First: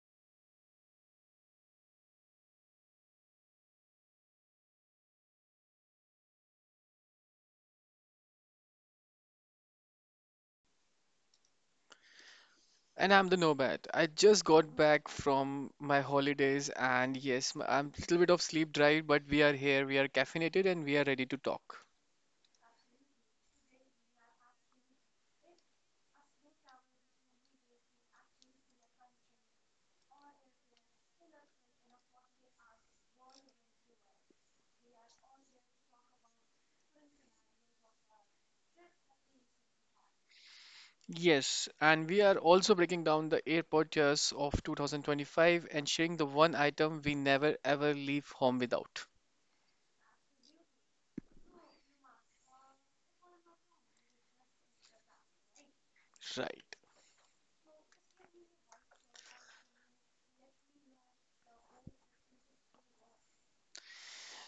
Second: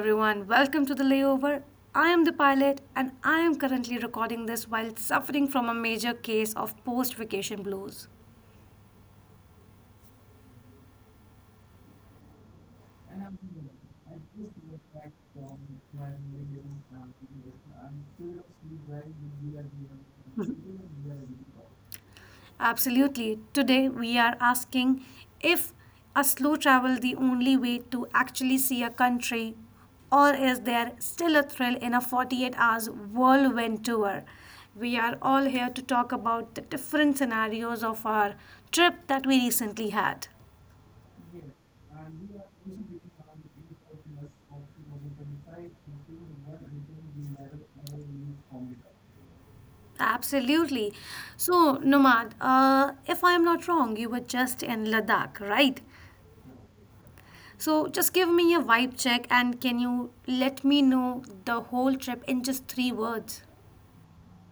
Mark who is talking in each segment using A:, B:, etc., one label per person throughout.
A: everyone. Welcome to the layover. I am the pilot, and I am currently recording this while suffering from a major case of post vacation blues.
B: And I'm the nomad. I just got back from my holidays, and yes, I'm a little bit of sleep deprived, but we are here, we are caffeinated, and we are ready to talk.
A: Absolutely. Today, we are asking if a slow travel the only way to actually see a country, or is there still a thrill in a 48 hours whirlwind tour? We are all here to talk about the different scenarios of our trip that we recently had.
B: Yes, and we are also breaking down the airport years of 2025 and sharing the one item we never ever leave home without.
A: Absolutely. So, Nomad, if I am not wrong, you were just in Ladakh, right?
B: Right.
A: So, just give me a vibe check and can you let me know the whole trip in just three words?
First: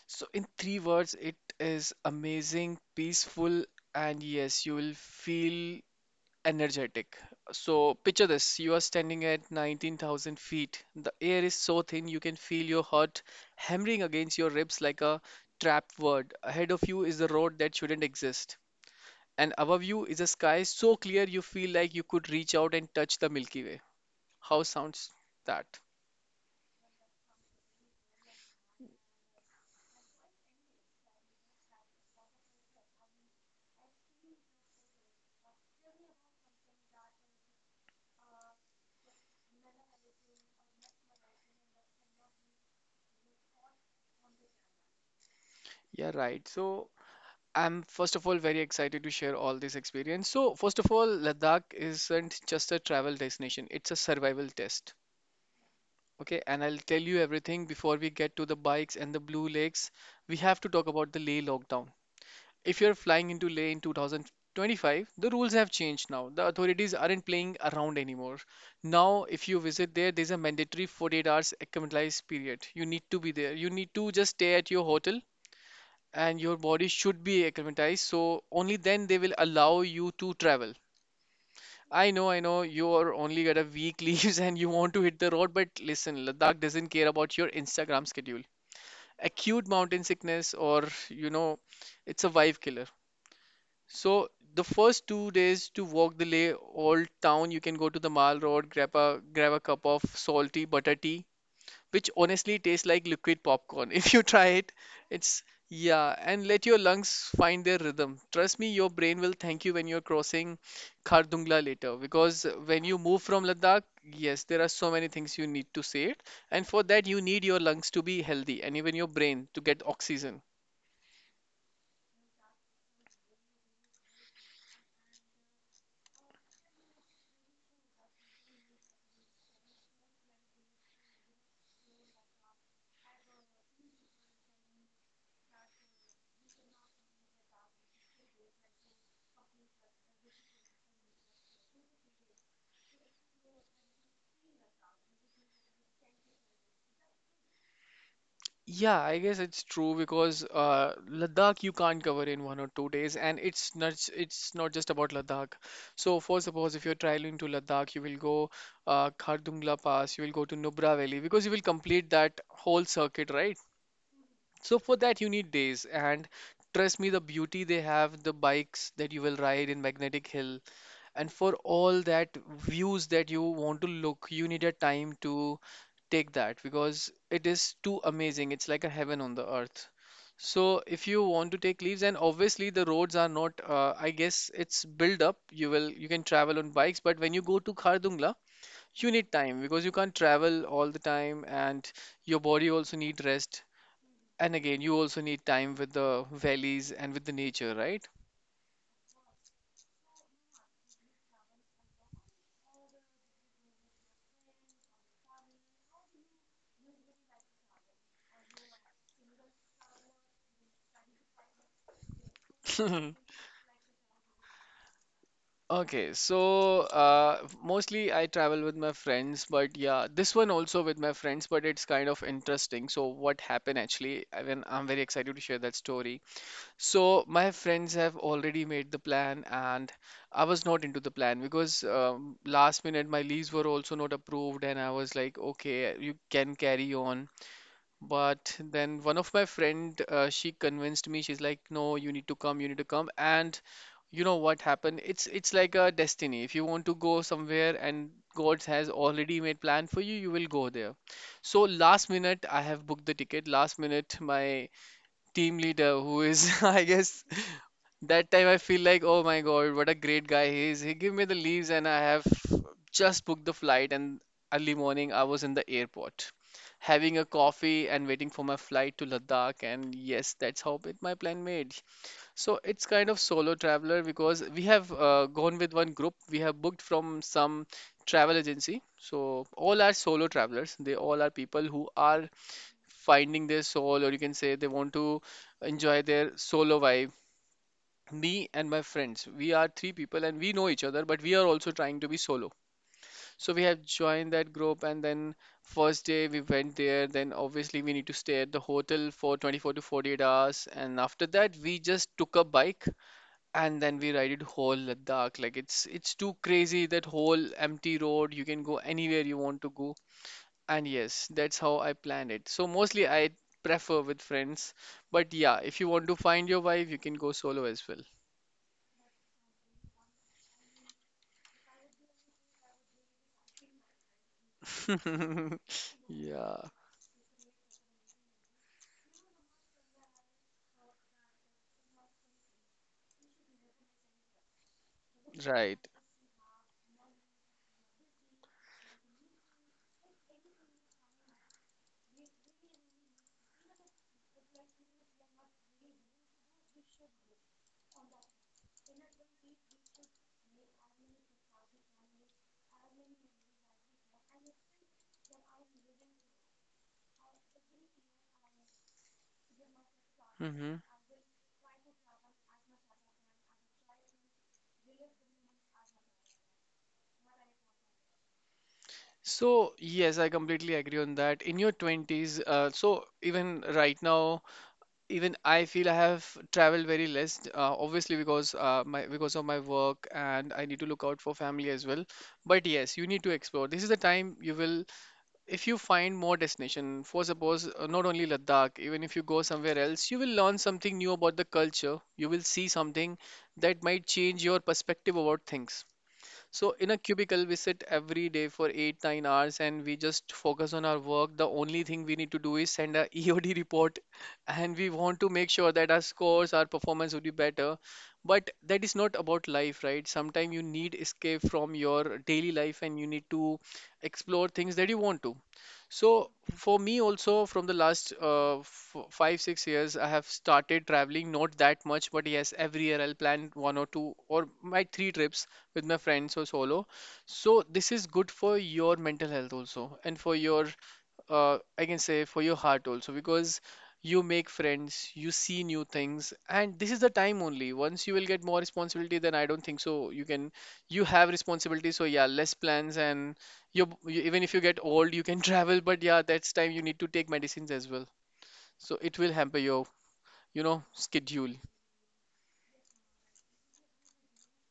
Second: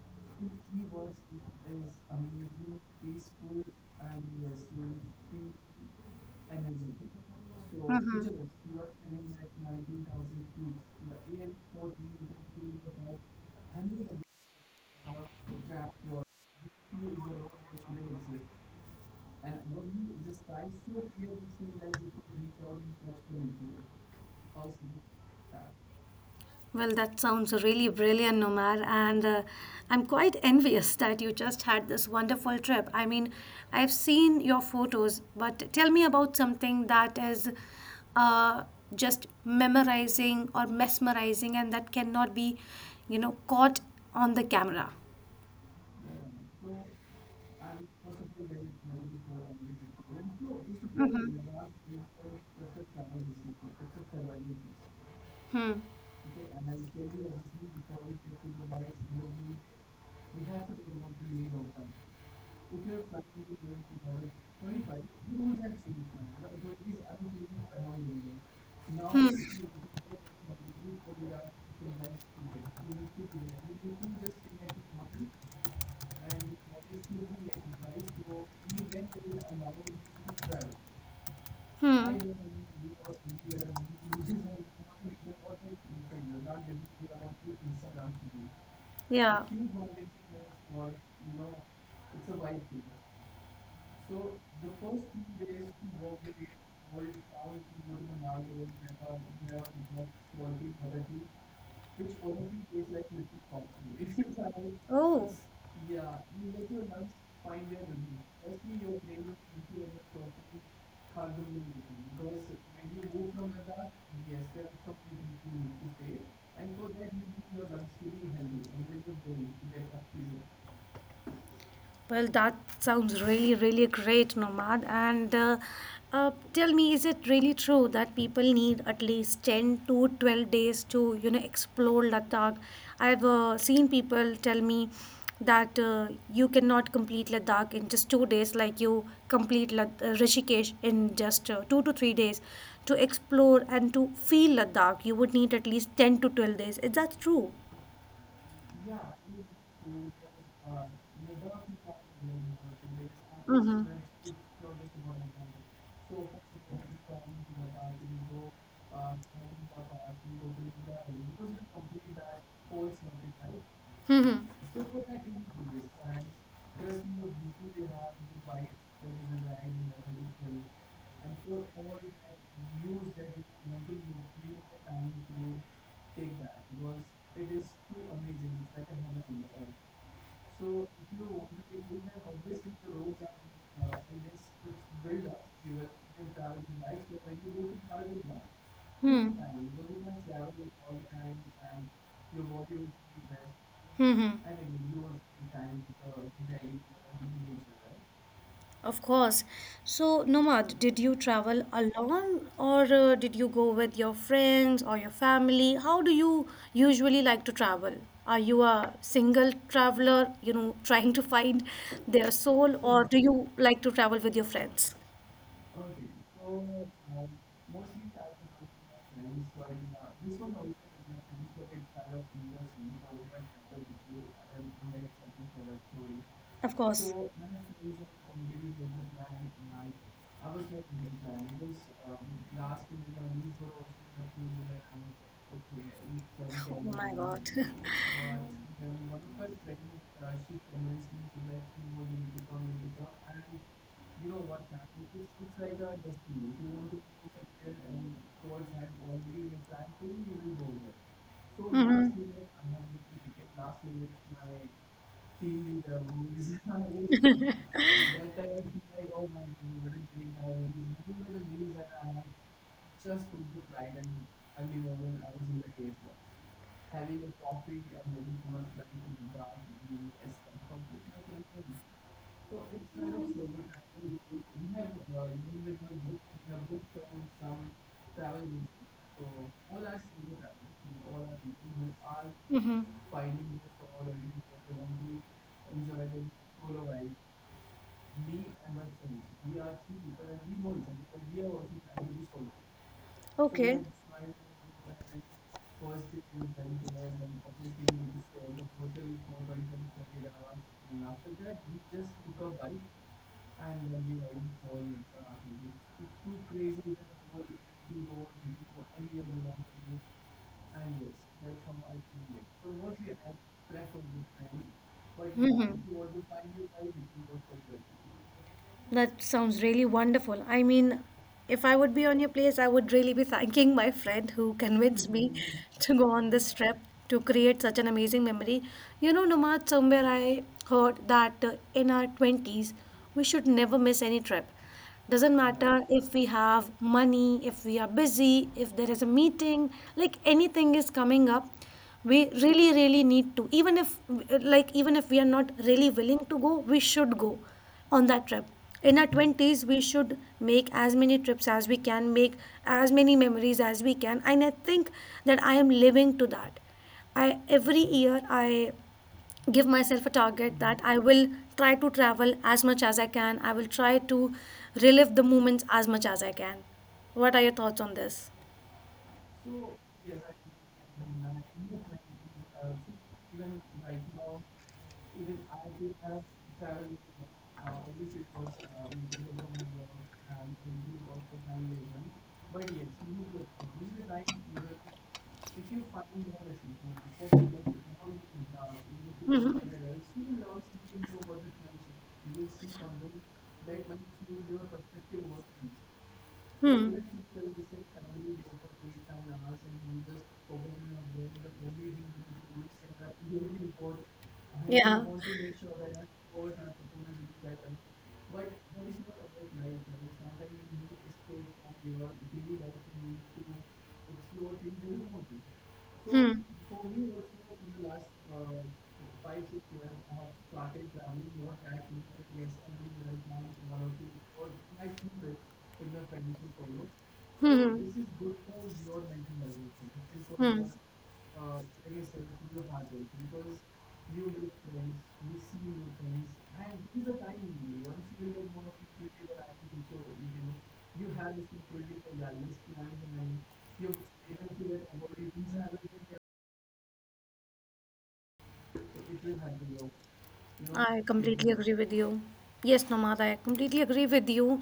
B: So, in three words, it is amazing, peaceful, and yes, you will feel energetic. So picture
A: hmm
B: this, you are standing at 19,000 feet. The air is so thin you can feel your heart hammering against your ribs like a trap word. Ahead of you is a road that shouldn't exist. And above you is a sky so clear you feel like you could reach out and touch the Milky Way. How sounds that?
A: Well, that sounds really brilliant, Nomar, and I'm quite envious that you just had this wonderful trip. I mean, I've seen your photos, but tell me about something that is uh, just memorizing or mesmerizing and that cannot be, caught on the camera.
B: Yeah, right. So I'm first of all very excited to share all this experience. So first of all,
A: Mhm.
B: Ladakh isn't just a travel destination, it's a survival test.
A: Hmm.
B: Okay, and I'll tell you everything before we get to the bikes and the Blue Lakes. We have to talk about the Leh lockdown. If you're flying into Leh in 2025, the rules have changed now. The authorities aren't playing around anymore. Now, if you visit there, there's a mandatory 48 hours acclimatized period. You need to be there. You need to just stay at your hotel and your body should be acclimatized. So only then they will allow you to travel.
A: Hmm.
B: I know, you are only got a week leaves and you want to hit the road, but listen, Ladakh doesn't care about your Instagram schedule.
A: Yeah.
B: Acute mountain sickness, or it's a vibe killer. So the first 2 days to walk the Leh Old Town, you can go to the Mall Road, grab a cup of salty butter tea, which honestly tastes like liquid popcorn. If you try it,
A: Oh,
B: it's yeah, and let your lungs find their rhythm. Trust me, your brain will thank you when you're crossing Khardungla later because when you move from Ladakh, yes, there are so many things you need to say it, and for that you need your lungs to be healthy and even your brain to get oxygen.
A: well, that sounds really, really great, Nomad. And tell me, is it really true that people need at least 10 to 12 days to, you know, explore Ladakh? I've seen people tell me that you cannot complete Ladakh in just 2 days, like you complete Rishikesh in just 2 to 3 days. To explore and to feel Ladakh, you would need at least 10 to 12 days. Is that true?
B: Yeah, I guess it's true because Ladakh you can't cover in 1 or 2 days, and it's not
A: Mm-hmm.
B: it's not just about Ladakh. So, for suppose if you're traveling to Ladakh, you will go Khardungla Pass, you will go to Nubra Valley because you will complete that whole circuit, right?
A: Mm-hmm.
B: So for that you need days, and trust me, the beauty they have, the bikes that you will ride in Magnetic Hill, and for all that views that you want to look, you need a time to take that because it is too amazing. It's like a heaven on the earth. So if you want to take leaves, and obviously the roads are not, I guess it's built up. You can travel on bikes, but when you go to Khardungla, you need
A: Hmm.
B: time because you can't travel all the time, and your body also need rest.
A: Hmm.
B: And again, you also need time with the valleys and with the
A: Hmm.
B: nature, right?
A: Of course. So, Nomad, did you travel alone or did you go with your friends or your family? How do you usually like to travel? Are you a single traveler, you know, trying to find their soul, or do you like to travel with your friends?
B: Okay, so mostly I travel with my friends, but yeah, this one also with my friends, but it's kind of interesting. So what happened actually, I mean, I'm very excited to share that story.
A: Of
B: So my friends have already made the plan, and I was not into the plan because last minute my leaves were also not approved, and I was like, okay, you can carry on. But then one of my friend, she convinced me. She's like, "No, you need to come. You need to come." And you know what happened? It's like a destiny. If you want to go somewhere and God has already made plan for you, you will go there. So last minute, I have booked the ticket. Last minute, my team leader who is, I guess, that time I feel like, oh my God, what a great guy he is. He gave me the leaves, and I have just booked the flight. And early morning, I was in the airport having a coffee and waiting for my flight to Ladakh. And yes, that's how it, my plan made. So it's kind of solo traveler because we have gone with one group. We have booked from some travel agency. So all are solo travelers. They all are people who are
A: Mm-hmm.
B: finding their soul, or you can say they want to enjoy their solo vibe. Me and my friends, we are three people and we know each other, but we are also trying to be solo. So we
A: So
B: have joined that group, and then first day we went there. Then obviously we need to stay at the hotel for 24 to 48 hours, and after that we just took a bike and then we ride it whole Ladakh. Like it's too crazy that whole empty road. You can go anywhere you want to go. And yes, that's how I plan it. So mostly I prefer with friends. But yeah, if you
A: Mhm.
B: want to find your wife, you can go solo as well.
A: That sounds really wonderful. I mean, if I would be on your place, I would really be thanking my friend who convinced me to go on
B: Yeah,
A: this trip to create such an amazing memory. You know, Nomad, somewhere I heard that in our 20s, we should never miss any trip. Doesn't
B: right.
A: matter if we have money, if we are busy, if there is a meeting, like anything is coming up, we really, really need to. Even if, like, even if we are not really willing to go, we should go on that trip. In our 20s, we should make as many trips as we can, make as many memories as we can. And I think that I am living to that. I Every year I give myself a target
B: Hmm.
A: that I will try to travel as much as I can. I will try to relive the moments as much as I can. What are your thoughts on this?
B: So yes, I completely agree on that. In your 20s, so even right now even I feel I have traveled very less, obviously because my because of my work and I need to look out for family as well. But yes, you need to explore. This is the time you will, if you find more destination. For suppose not only Ladakh, even if you go somewhere else, you will learn something new about the culture. You will see something that might change your perspective about things. So in a cubicle, we sit every day for eight, 9 hours and we just focus on our work. The only thing we need to do is send a EOD report and we want to make sure that our scores, our performance would be better. But that is not about life, right? Sometimes you need escape from your daily life and you need to explore things that you want to. So
A: Hmm.
B: for me also, from the last f five, 6 years, I have started traveling, not that much, but yes, every year I'll plan one or two or my three trips with my friends or solo. So this is
A: Hmm.
B: good for your mental health also, and for your,
A: Hmm.
B: I can say for your heart also, because you make friends, you see new things, and this is the time only. Once you will get more responsibility, then I don't think so. You can, you have responsibility, so yeah, less plans, and you even if you get old, you can travel, but yeah, that's time you need to take medicines as well. So it will hamper your,
A: I
B: schedule.
A: completely agree with you. Yes, Nomad, I completely agree with you.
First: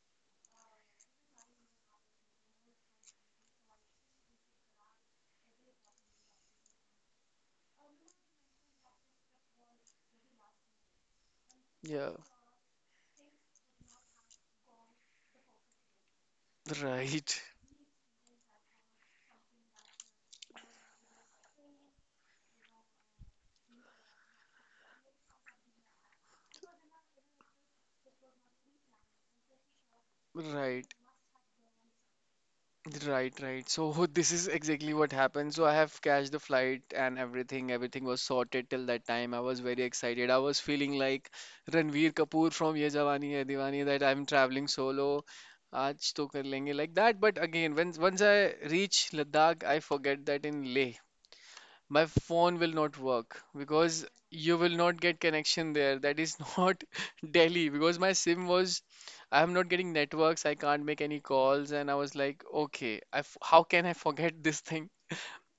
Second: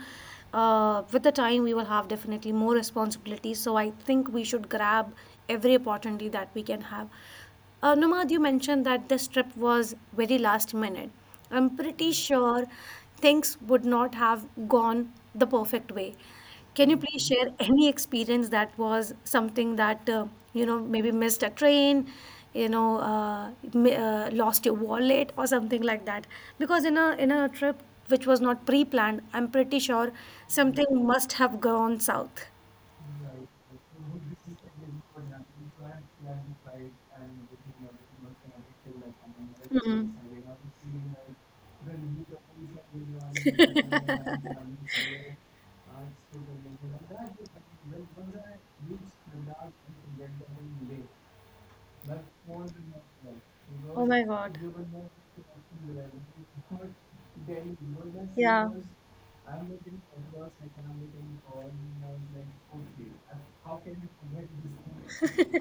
A: With the time, we will have definitely more responsibilities. So I think we should grab every opportunity that we can have. Nomad, you mentioned that this trip was very last minute. I'm
B: Yeah,
A: pretty sure things would not have gone the perfect way. Can you please
B: right,
A: share any experience that was something that, maybe missed a train, lost your wallet or something like that? Because in a trip which was not pre-planned, I'm pretty sure
B: right.
A: something must have gone south.
B: Right, right. So this is exactly what happened. So I have catched the flight and everything. Everything was sorted till that time. I was very
A: Mm.
B: excited. I was feeling like Ranveer Kapoor from Ye Jawani Hai Diwani that I'm traveling solo. Aaj to kar lenge like that. But again, when once I reach Ladakh, I forget that in Leh my phone will not work because
A: Oh my god.
B: you will not get connection there. That is not Delhi because my SIM
A: Yeah.
B: was, I am not getting networks, I can't make any calls. And I was like, okay, I f how can I forget this thing?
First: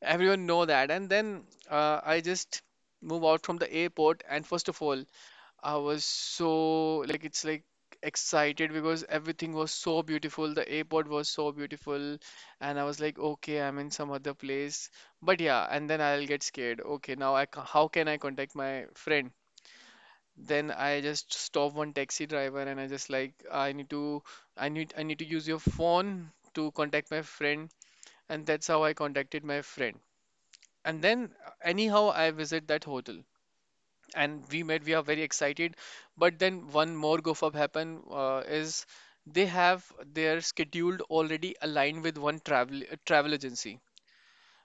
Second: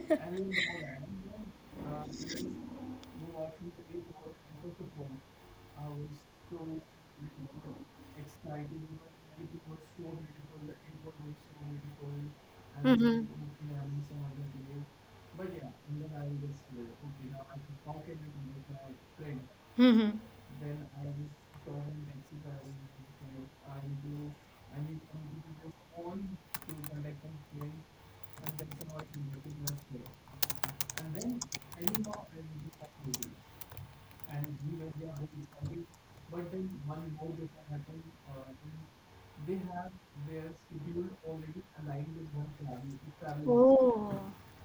B: Everyone know that. And then I just move out from the airport. And first of all, I was so like it's like excited because everything was so beautiful. The airport was so beautiful, and I was like,
A: Mm-hmm.
B: okay, I'm in some other place. But yeah, and then I'll get scared. Okay, now how can I contact my friend?
A: Mm-hmm.
B: Then I just stop one taxi driver and I just like I need to use your phone to contact my friend, and that's how I contacted my friend. And then anyhow I visit that hotel and we are very excited, but then one more goof up happen, is they have their scheduled already aligned with one travel travel agency,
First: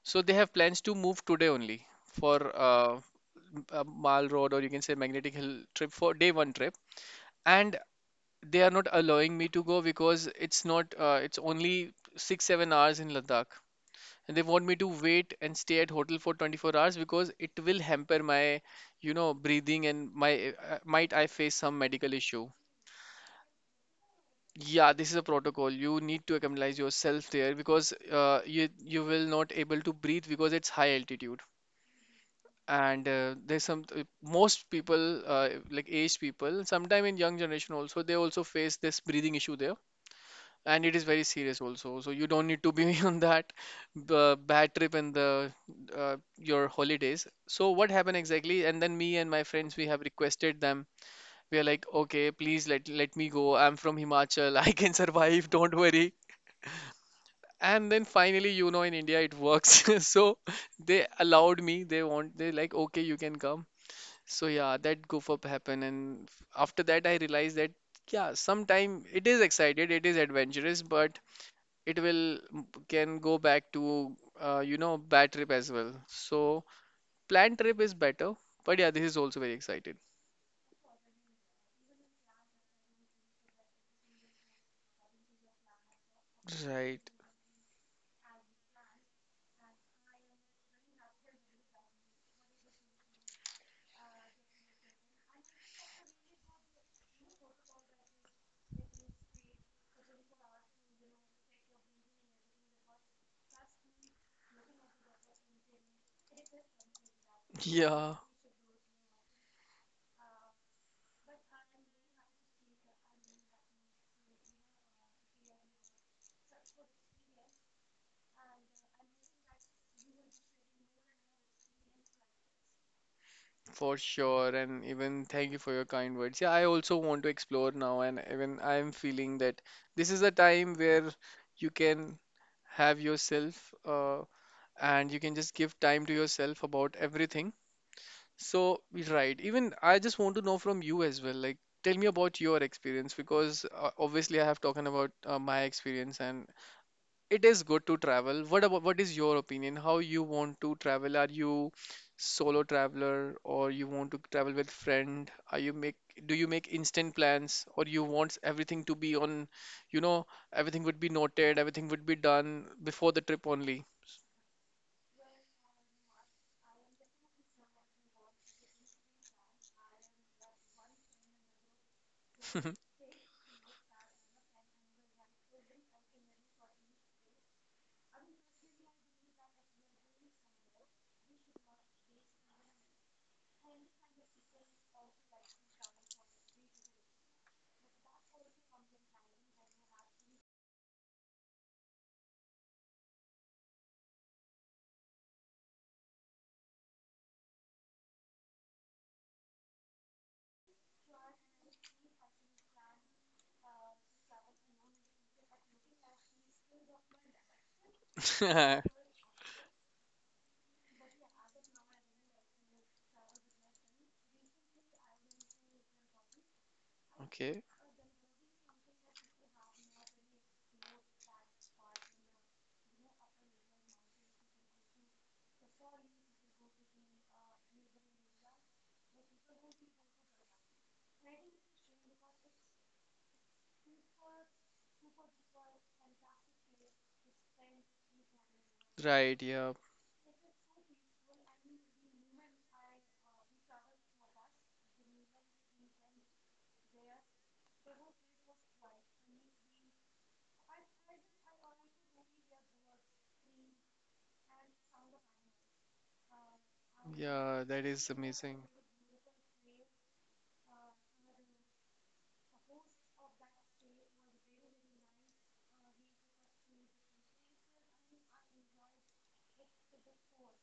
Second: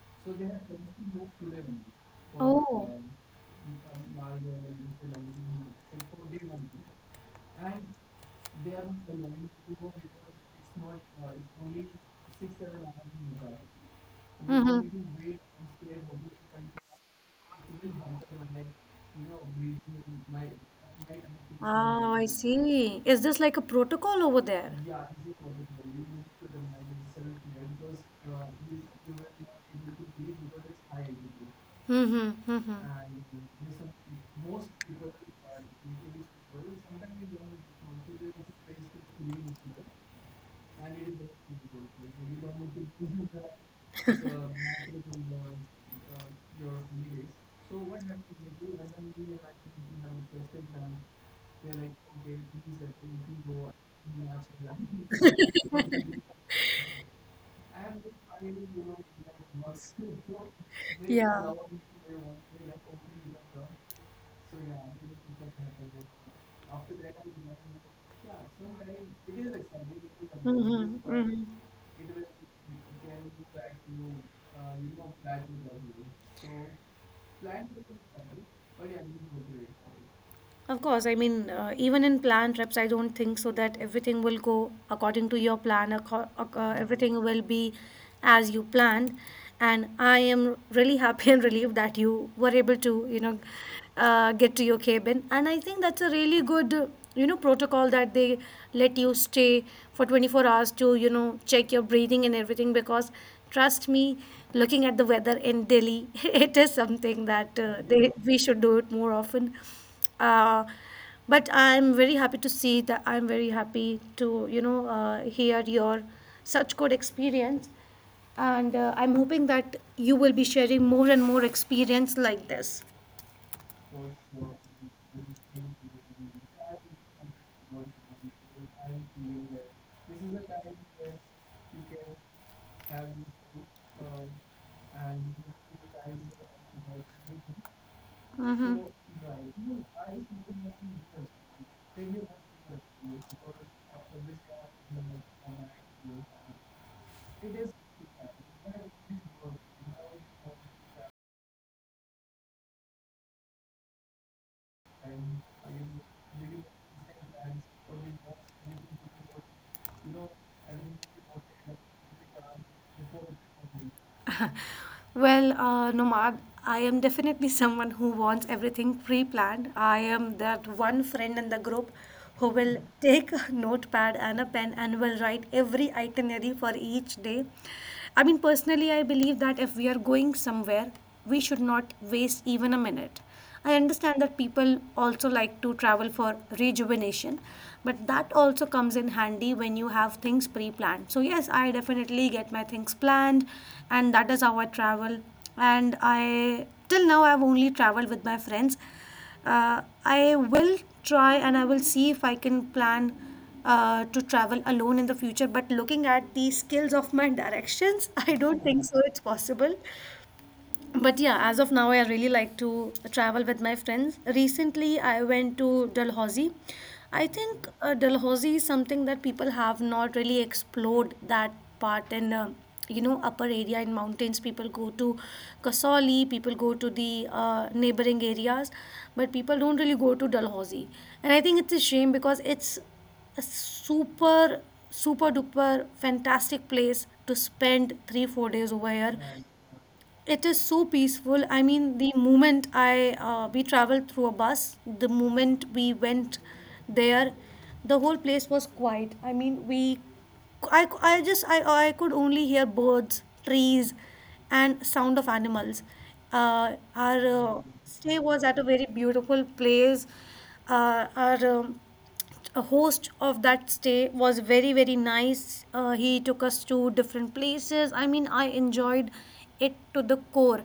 B: so they have plans to move today only for Mall Road, or you can say Magnetic Hill trip for day one trip. And they are not allowing me to go because it's not it's only 6 7 hours in Ladakh, and they want me
A: Mhm.
B: to wait and stay at hotel for 24 hours because it will hamper my you know breathing and my might I face some medical issue.
A: See. Is this like a protocol over there?
B: Yeah, this is a protocol. You need to acclimatize yourself there because you will not able to breathe because it's high altitude.
A: Mm-hmm,
B: And
A: mm-hmm.
B: there's some most people, like aged people, sometime in young generation also, they also face this breathing issue there, and it is very serious also, so you don't need to be on that bad trip in the your holidays. So what happened exactly, and then me and my friends, we have requested them. We are like, okay, please let me go, I'm from Himachal, I can survive, don't worry. And then finally, you know, in India it works. So they
A: Yeah.
B: allowed me, they want, they like, okay, you can come. So yeah, that goof up happened, and after that I realized that yeah, sometime it is excited, it is adventurous,
A: Mm-hmm,
B: but
A: mm-hmm.
B: it will can go back to, you know, bad trip as well. So planned trip is better, but yeah, this is also very excited.
A: Of course, I mean, even in planned trips, I don't think so that everything will go according to your plan.
B: Right.
A: Everything will be as you planned. And I am really happy and relieved that you were able to, you know, get to your cabin. And I think that's a really good, protocol that they let you stay for 24 hours to, you know, check your breathing and everything. Because trust me, looking at the weather in Delhi, it is something that
B: Yeah,
A: we should do it more often uh, but I'm very happy to see that. I'm very happy to, hear your such good experience, and I'm hoping that you will be sharing more and more experience like this.
B: for sure. And even thank you for your kind words. Yeah, I also want to explore now, and even I'm feeling that this is a time where you can have yourself, and you can just give time to yourself about everything. So, right, even
A: Mm-hmm.
B: I just want to know from you as well. Like, tell me about your experience, because obviously I have talking about my experience, and it is good to travel. What about what is your opinion? How you want to travel? Are you solo traveler, or you want to travel with friend? Are you make Do you make instant plans, or you want everything to be on, you know, everything would be noted, everything would be done before the trip only.
A: Well, Nomad, I am definitely someone who wants everything pre planned. I am that one friend in the group who will take a notepad and a pen and will write every itinerary for each day. I mean, personally, I believe that if we are going somewhere, we should not waste even a minute. I understand that people also like to travel for rejuvenation, but that also comes in handy when you have things pre planned. So, yes, I definitely get my things planned, and that is how I travel. And I, till now, I've only traveled with my friends. I will try and I will see if I can plan to travel alone in the future. But looking at the skills of my directions, I don't think so. It's possible, but yeah, as of now, I really like to travel with my friends. Recently, I went to Dalhousie. I
B: Okay.
A: think Dalhousie is something that people have not really explored that part in, upper area in mountains. People go to Kasauli, people go to the neighboring areas, but people don't really go to Dalhousie. And I think it's a shame because it's a super super duper fantastic place to spend 3 4 days over here.
B: Right, yeah.
A: It is so peaceful. I mean, the moment I we traveled through a bus, the moment we went there, the whole place was quiet. I mean, we, I just I could only hear birds, trees, and sound of animals. Our
B: Yeah, that is
A: stay was at a
B: amazing.
A: very beautiful place. Our A host of that stay was very very nice. He took us to different places. I mean, I enjoyed it to the core.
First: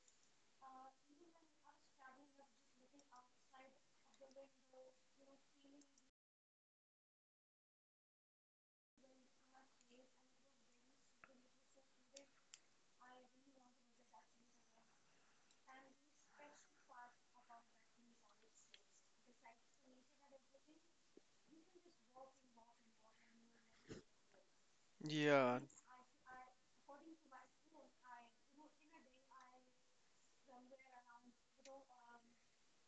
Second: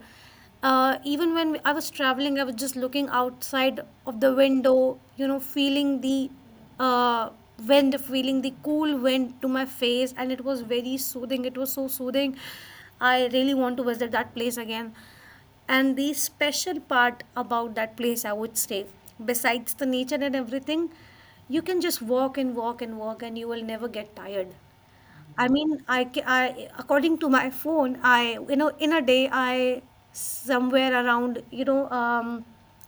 A: Even when I was traveling, I was just looking outside of the window, you know, feeling the uh, wind, feeling the cool wind to my face, and it was very soothing. It was so soothing. I really want to visit that place again, and the special part about that place, I would say, besides the nature and everything, you can just walk and walk and walk, and you will never get tired. I
B: Yeah,
A: mean, I, ca- I according to my phone, I you know, in a day I, somewhere around,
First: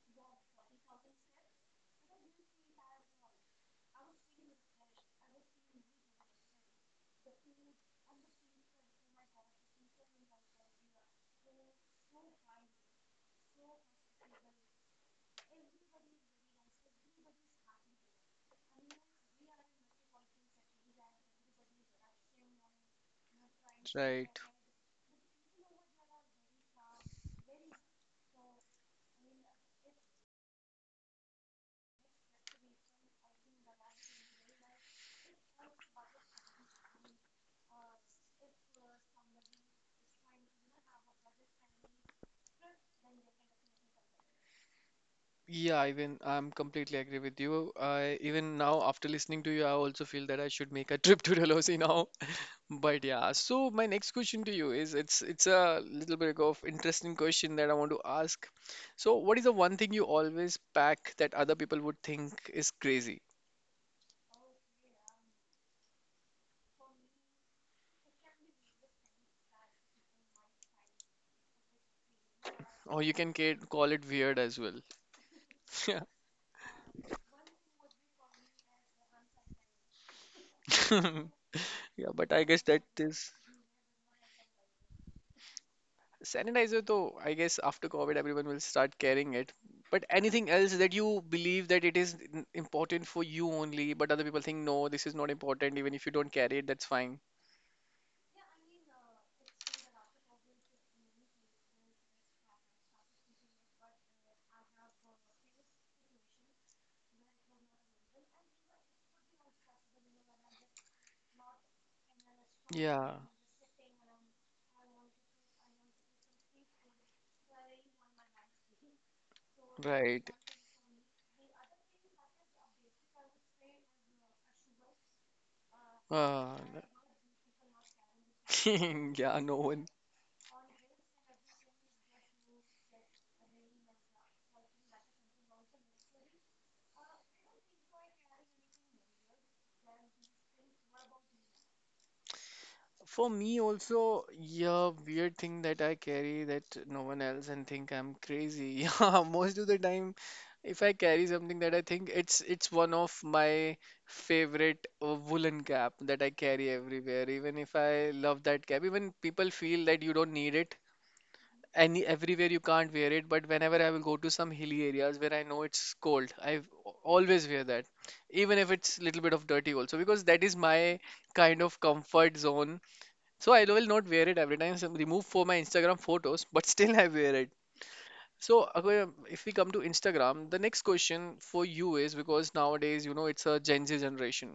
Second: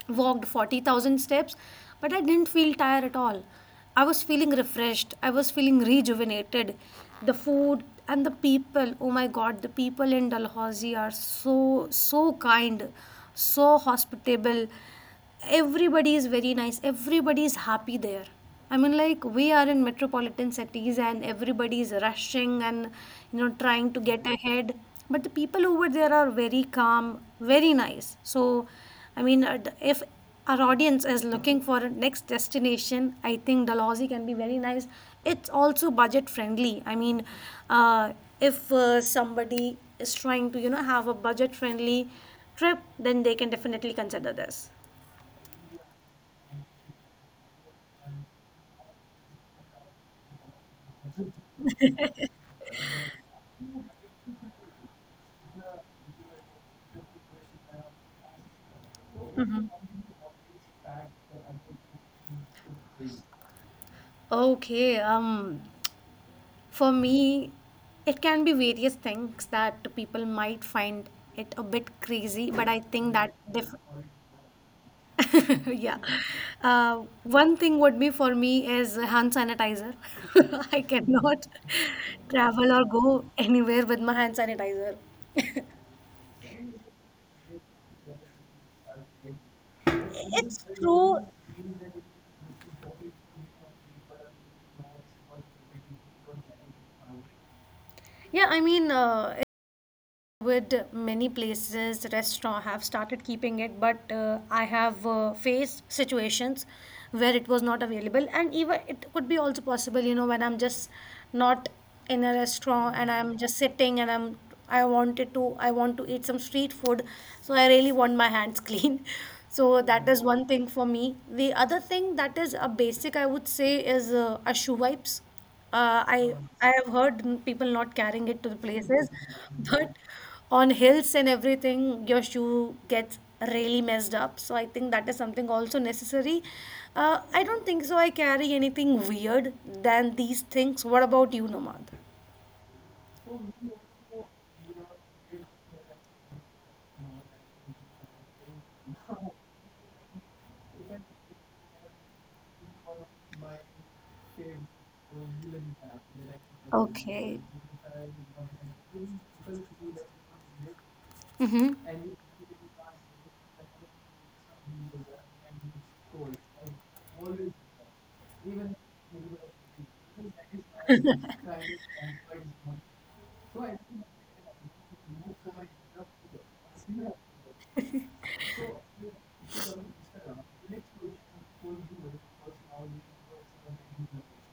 A: walked 40,000 steps, but I didn't feel tired at all. I was feeling refreshed. I was feeling rejuvenated. The food and the people. Oh my God, the people in Dalhousie are so so kind, so hospitable. Everybody is very nice. Everybody is happy there. I mean, like, we are in metropolitan cities and everybody is rushing and, you know, trying to get
B: right.
A: ahead, but the people over there are very calm, very nice. So I mean, if our audience is looking for a next destination, I think Dalhousie can be very nice. It's also budget friendly. I mean, uh, if somebody is trying to, you know, have a budget friendly trip, then they can definitely consider this.
B: Yeah, even I'm completely agree with you. I even now, after listening to you, I also feel that I should make a trip to Dalhousie now. But yeah, so my next question to you is, it's a little bit of interesting question that I want to ask. So what is the one thing you always pack that other people would think is crazy?
A: Okay, for me, it can be various things that people might find it a bit crazy, but I
B: Or you
A: think
B: can
A: that diff
B: call it weird as well.
A: yeah.
B: Yeah.
A: One thing would be for me is hand sanitizer. I cannot
B: Yeah, but I guess
A: travel
B: that
A: or go
B: is
A: anywhere with my hand sanitizer.
B: sanitizer, though, I guess after COVID, everyone will start carrying it. But anything else that
A: It's
B: you believe
A: true.
B: that it is important for you only, but other people think, no, this is not important. Even if you don't carry it, that's fine.
A: Yeah, I mean, would many places restaurant have started keeping it, but I have faced situations where it was not available, and even it could be also possible, you know, when I'm just not
B: Yeah,
A: in a restaurant and I'm just sitting and I'm I wanted to I want to eat some street food, so I really want my hands clean. So that is
B: right.
A: one thing for me. The other thing that is a basic, I would say, is ashu wipes. uh, I
B: Uh,
A: I have heard people not carrying it to the places,
B: yeah, no one.
A: but on hills and everything, your shoe gets really messed up. So I think that is something also necessary. I don't think so. I carry anything weird than these things. What about you, Nomad?
B: For me also, yeah, weird thing that I carry that no one else and think I'm crazy. Yeah, most of the time, if I carry something that I think it's one of my favorite woolen cap that I carry everywhere.
A: Okay.
B: Even if I love that cap, even people feel that you don't need it.
A: Mm-hmm.
B: Any everywhere you can't wear it, but whenever I will go to some hilly areas where I know it's cold, I always wear that, even if it's little bit of dirty also, because that is my kind of comfort zone. So I will not wear it every time. So remove for my Instagram photos, but still I wear it. So if we come to Instagram, the next question for you is, because nowadays you know it's a Gen Z generation.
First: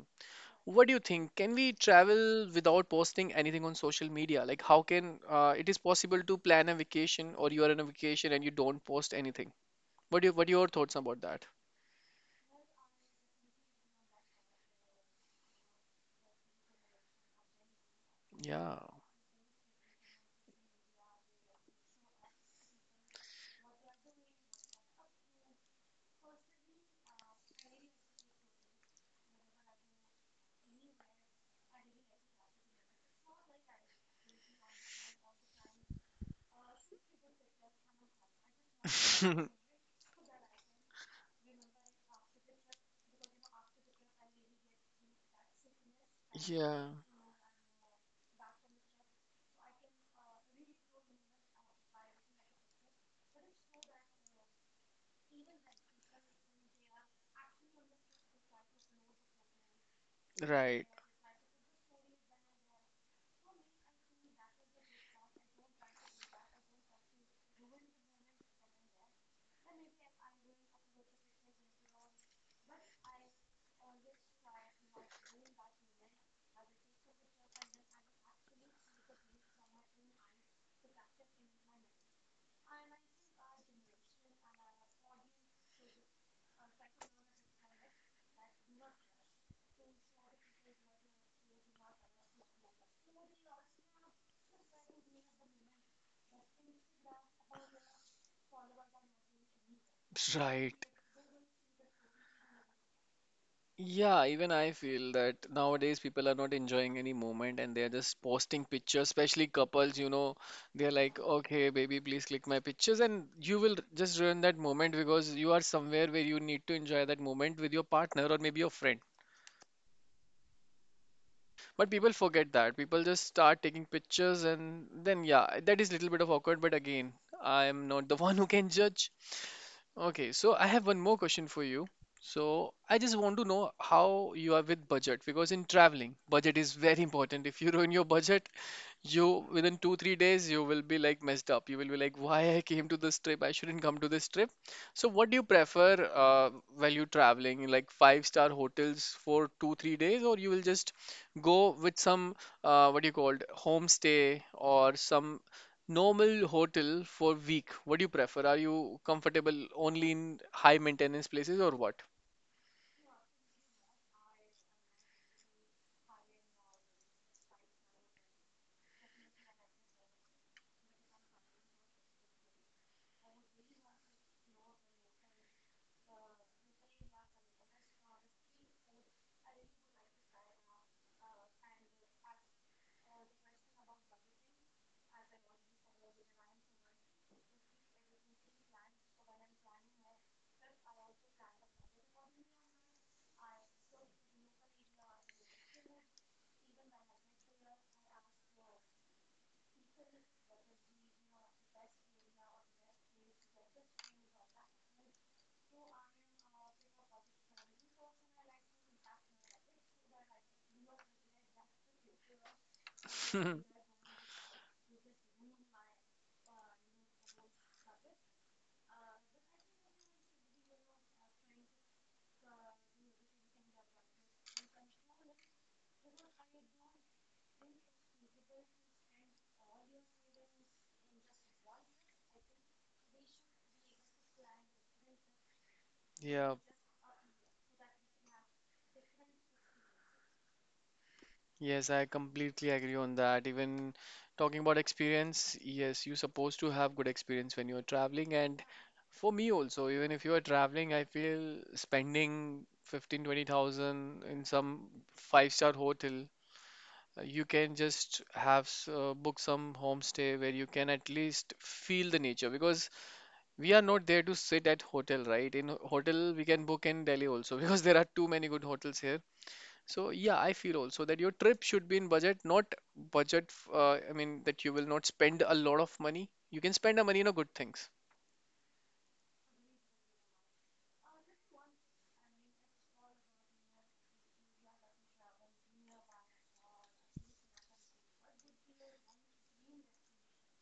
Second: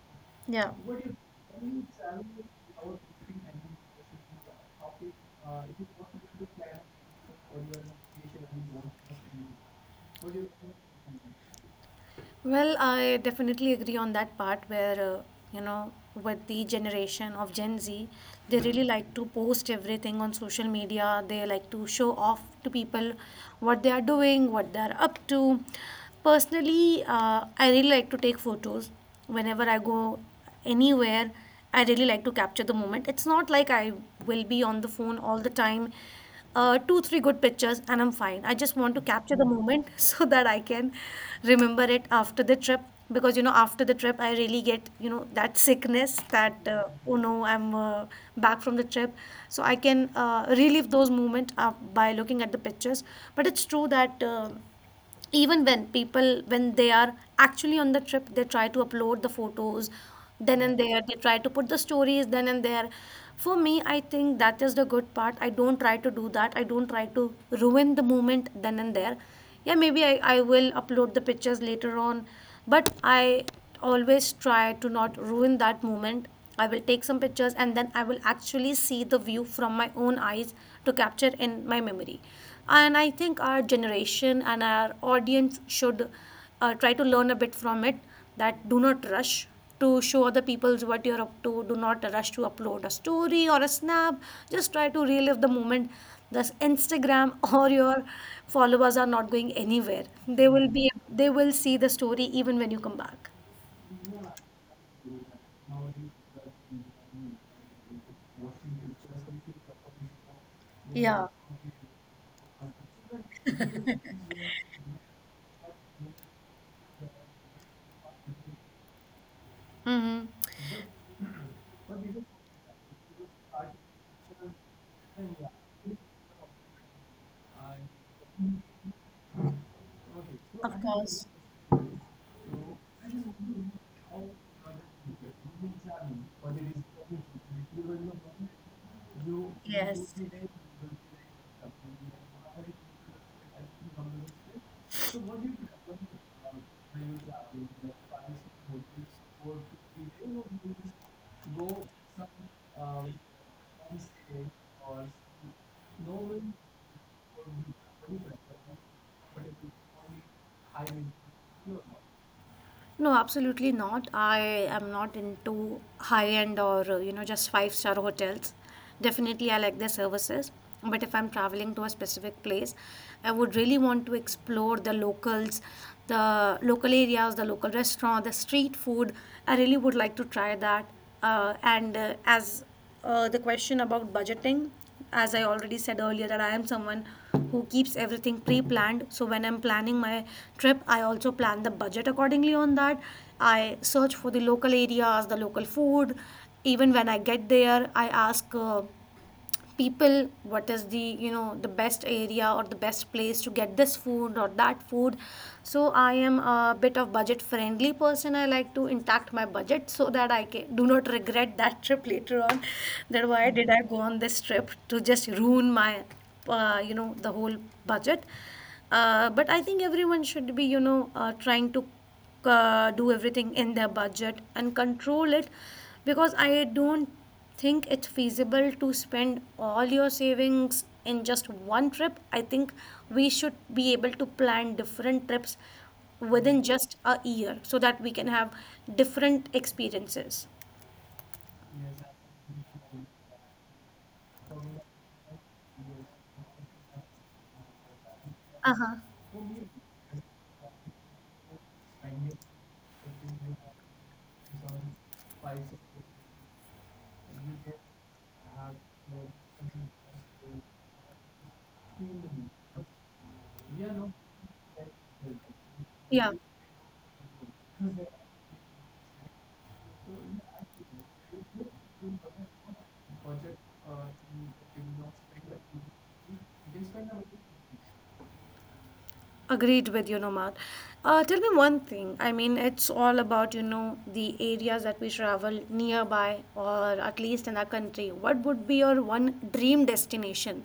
B: What do you think? Can we travel without posting anything on social media? Like, how can
A: Yeah.
B: it is possible to plan a vacation, or you are on a vacation and you don't post anything? What do you, what are your thoughts about that?
A: Well, I definitely agree on that part where, you know, with the generation of Gen Z, they
B: Yeah.
A: really like to post everything on social media. They like to show off to people what they are doing, what they are up to. Personally, I really like to take photos whenever I go anywhere. I really like to capture the moment. It's not like I will be on the phone all the time. Two, three good pictures and I'm fine. I just want to capture the moment so that I can remember it after the trip, because you know after the trip I really get, you know, that sickness, that
B: Yeah,
A: oh no, I'm back from the trip. So I can relive those moments by looking at the pictures. But it's true that even when people, when they are actually on the trip, they try to upload the photos then and
B: right,
A: there, they try to put the stories then and there. For me, I think that is the good part. I don't try to do that. I don't try to ruin the moment then and there. Yeah, maybe I will upload the pictures later on, but I always try to not ruin that moment. I will take some pictures and then I will actually see the view from my own eyes, to capture in my memory. And I think our generation and our audience should try to learn a bit from it. That, do not rush to show other people what you're up to. Do not rush to upload a story or a snap. Just try to relive the moment. Thus Instagram or your followers are not going anywhere. They will be,
B: right.
A: they will see the story even when you come back.
B: Yeah, even I feel that nowadays people are not enjoying any moment, and they're just posting pictures, especially couples, you know, they're like,
A: Yeah.
B: okay, baby, please click my pictures. And you will just ruin that moment because you are somewhere where you need to enjoy that moment with your partner, or maybe your friend.
A: Mm-hmm.
B: But people forget that. People just start taking pictures, and then yeah, that is little bit of awkward. But again, I am not the one who can judge. Okay, so I
A: Of
B: have one more
A: course.
B: question for you. So I just want to know how you are with budget, because in traveling, budget is very important. If you ruin your budget, you within 2 3 days you will be like messed up, you will be like, why I came to this trip, I shouldn't come to this trip. So what do you prefer, while you're traveling, like five-star hotels for 2 3 days, or you will just go with some, what do you call it, homestay, or some normal hotel for week? What do you prefer? Are you comfortable only in high maintenance places, or what?
A: No, absolutely not. I am not into high-end or, you know, just five-star hotels. Definitely, I like their services. But if I'm traveling to a specific place, I would really want to explore the locals, the local areas, the local restaurant, the street food. I really would like to try that. And as the question about budgeting, as I already said earlier, that I am someone who keeps everything pre-planned. So when I'm planning my trip, I also plan the budget accordingly. On that, I search for the local areas, the local food. Even when I get there, I ask, people, what is the, you know, the best area or the best place to get this food or that food. So I am a bit of budget friendly person. I like to intact my budget so that I can, do not regret that trip later on, that why did I go on this trip to just ruin my you know, the whole budget. But I think everyone should be, you know, trying to do everything in their budget and control it. Because I don't think it's feasible to spend all your savings in just one trip. I think we should be able to plan different trips
B: Yeah.
A: within just a year so that we can have different experiences.
B: Yes, I completely agree on that. Even talking about experience, yes, you're supposed to have good experience when you're traveling. And
A: Uh huh.
B: for me also, even if you are traveling, I feel spending 15, 20,000 in some five-star hotel, you can just have book some homestay where you can at least feel the nature, because we are not there to sit at hotel, right? In
A: Yeah.
B: hotel, we can book in Delhi also. Because there are too many good hotels here. So yeah, I feel also that your trip should be in budget, not budget. I mean that you will not spend a lot of money. You can spend the money on good things.
A: Agreed with you, Nomad. Tell me one thing. I mean, it's all about, you know, the areas that we travel nearby or at least in our country. What would be your one dream destination?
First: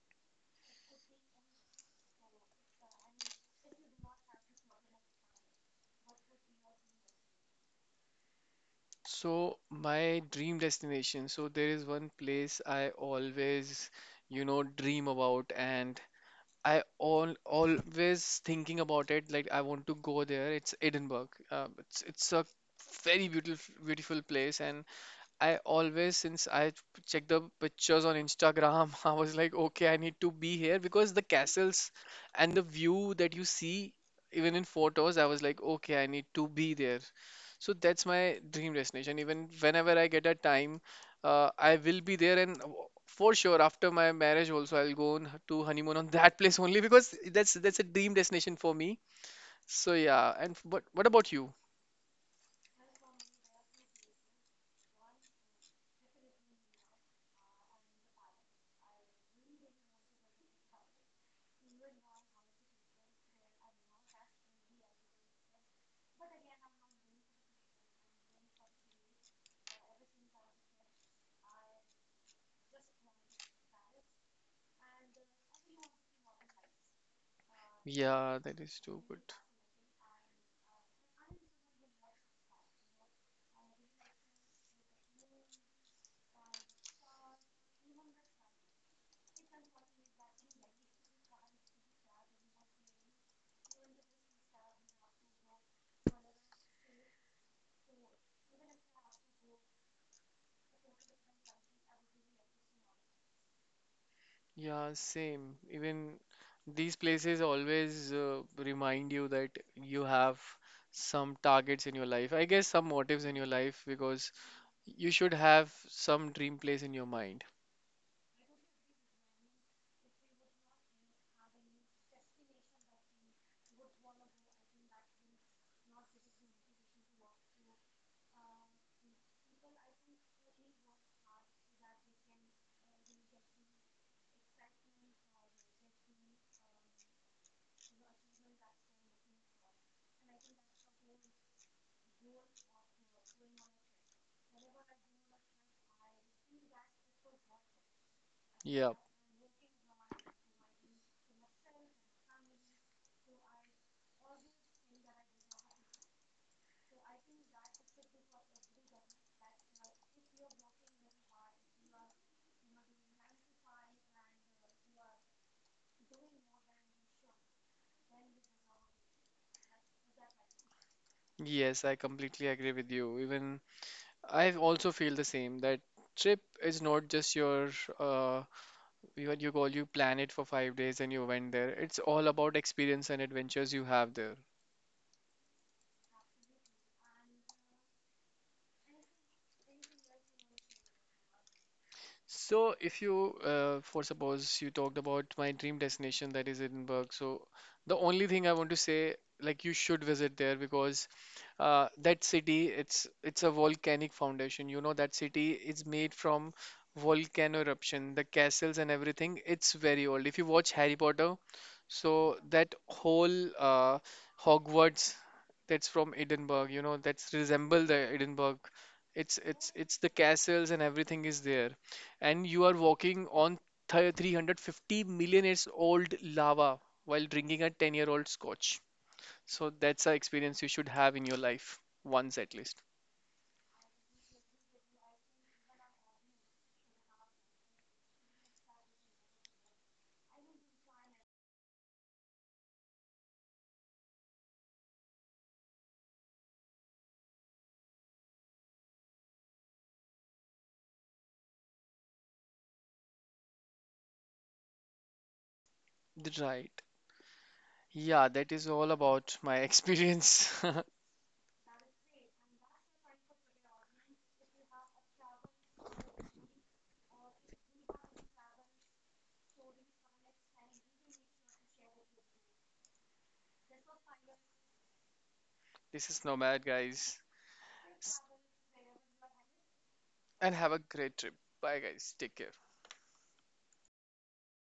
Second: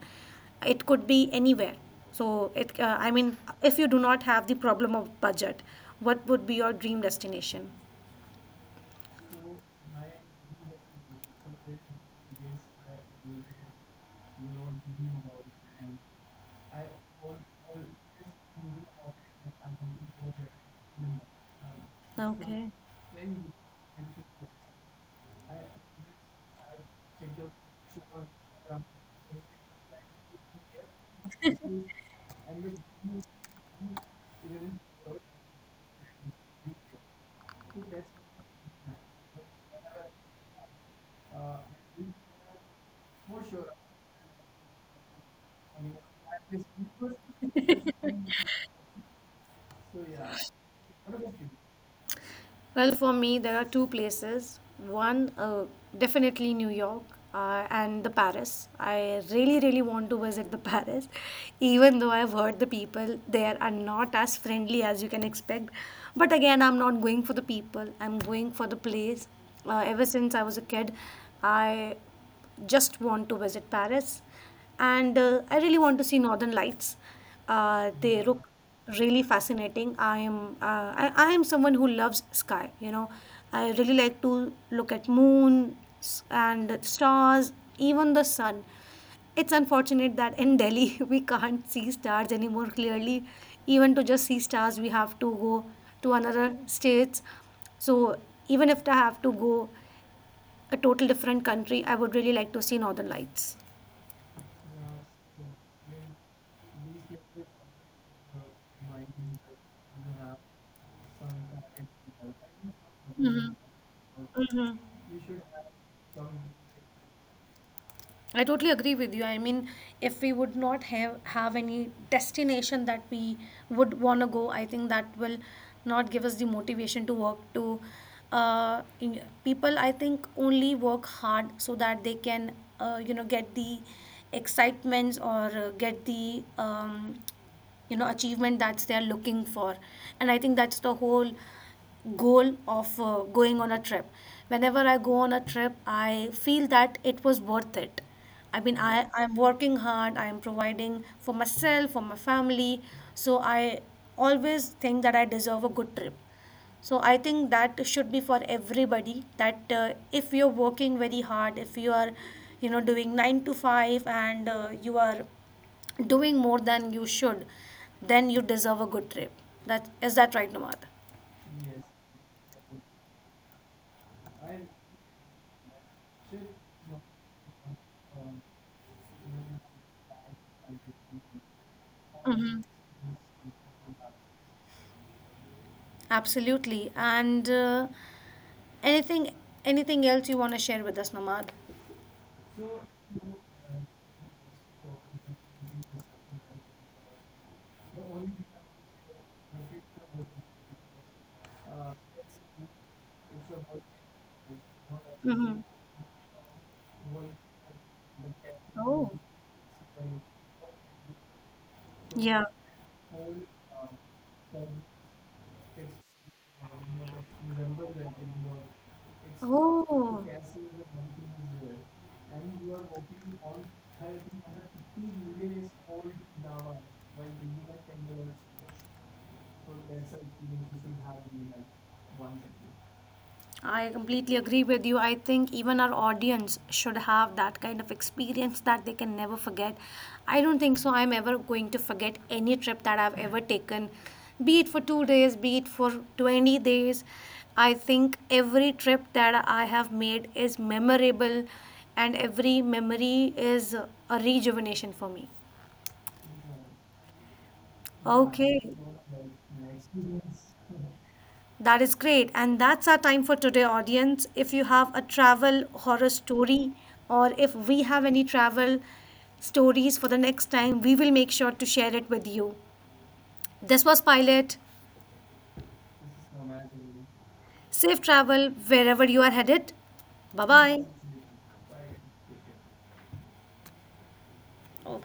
A: It could be anywhere. I mean, if you do not have the problem of budget, what would be your dream destination?
B: So my dream destination. So there is one place I always, you know, dream about, and I all always thinking about it. Like, I want to go there. It's Edinburgh. It's a very beautiful place, and I always, since I checked the pictures on Instagram, I was like, okay, I need to be here, because the castles and the view that you see, even in photos, I was like, okay, I need to be there. So that's my dream destination. Even whenever I get a time, I will be there. And for sure, after my marriage also, I'll go on to honeymoon on that place only, because that's a dream destination for me. So yeah. And but what about you?
A: Well, for me, there are two places. One, definitely New York and the Paris. I really, really want to visit the Paris, even though I've heard the people there are not as friendly as you can expect. But again, I'm not going for the people. I'm going for the place. Ever since I was a kid, I just want to visit Paris, and I really want to see Northern Lights. They
B: Yeah,
A: look
B: that is too good.
A: really fascinating. I am someone who loves sky. You know, I really like to look at and stars, even the sun. It's unfortunate that in Delhi we can't see stars anymore clearly. Even to just see stars, we have to go to another states. So even if I have to go a total different country, I would really like to see Northern Lights.
B: Yeah, same. Even these places always remind you that you have some targets in your life. I guess some motives in your
A: Mm-hmm.
B: life, because
A: Mm-hmm.
B: you should have some dream place in your mind.
A: I totally agree with you. I mean, if we would not have any destination that we would want to go, I think that will not give us the motivation to work to, people, I think, only work hard so that they can you know, get the excitements or get the you know, achievement that they are looking for. And I think that's the whole goal of going on a trip. Whenever I go on a trip, I feel that it was worth it. I mean,
B: Yeah.
A: I'm working hard. I am providing for myself, for my family. So I always think that I deserve a good trip. So I think that should be for everybody. That if you're working very hard, if you are, you know, doing nine to five, and you are doing more than you should, then you deserve a good trip. That is that right, Nomad?
B: Yes, I completely agree with you. Even I also feel the same, that trip is not just your uh what you call, you plan it for 5 days and you went there. It's all about
A: Mm-hmm.
B: experience and adventures you have there.
A: Absolutely. And anything anything else you want to share with us, Namad?
B: So, if you, for suppose you talked about my dream destination that is Edinburgh, so the only thing I want to say, like, you should visit there, because that city, it's a volcanic foundation, you know, that city
A: Mm-hmm.
B: is made from volcano eruption. The castles and
A: Oh,
B: everything, it's very old. If you watch Harry Potter, so
A: yeah.
B: that whole Hogwarts, that's from Edinburgh, you know, that's resemble the Edinburgh. It's the castles and everything is there, and you are walking on th 350 million years old lava while drinking a 10-year-old
A: Oh,
B: scotch. So that's an experience you should have in your life once at least.
A: I completely agree with you. I think even our audience should have that kind of experience that they can never forget. I don't think so I'm ever going to forget any trip that I've ever taken, be it for two days, be it for 20 days. I think every trip that I have made is memorable, and every memory is a rejuvenation for me.
B: Right. Yeah, that is
A: Okay.
B: all about my experience.
A: That is great. And that's our time for today, audience. If you have a travel horror story or if we have any travel stories for the next time, we will make sure to share it with you. This was Pilot.
B: This is Nomad, guys.
A: Safe
B: S-
A: travel wherever you are headed.
B: And have a
A: Bye
B: great trip. Bye, guys. Take care.
A: bye.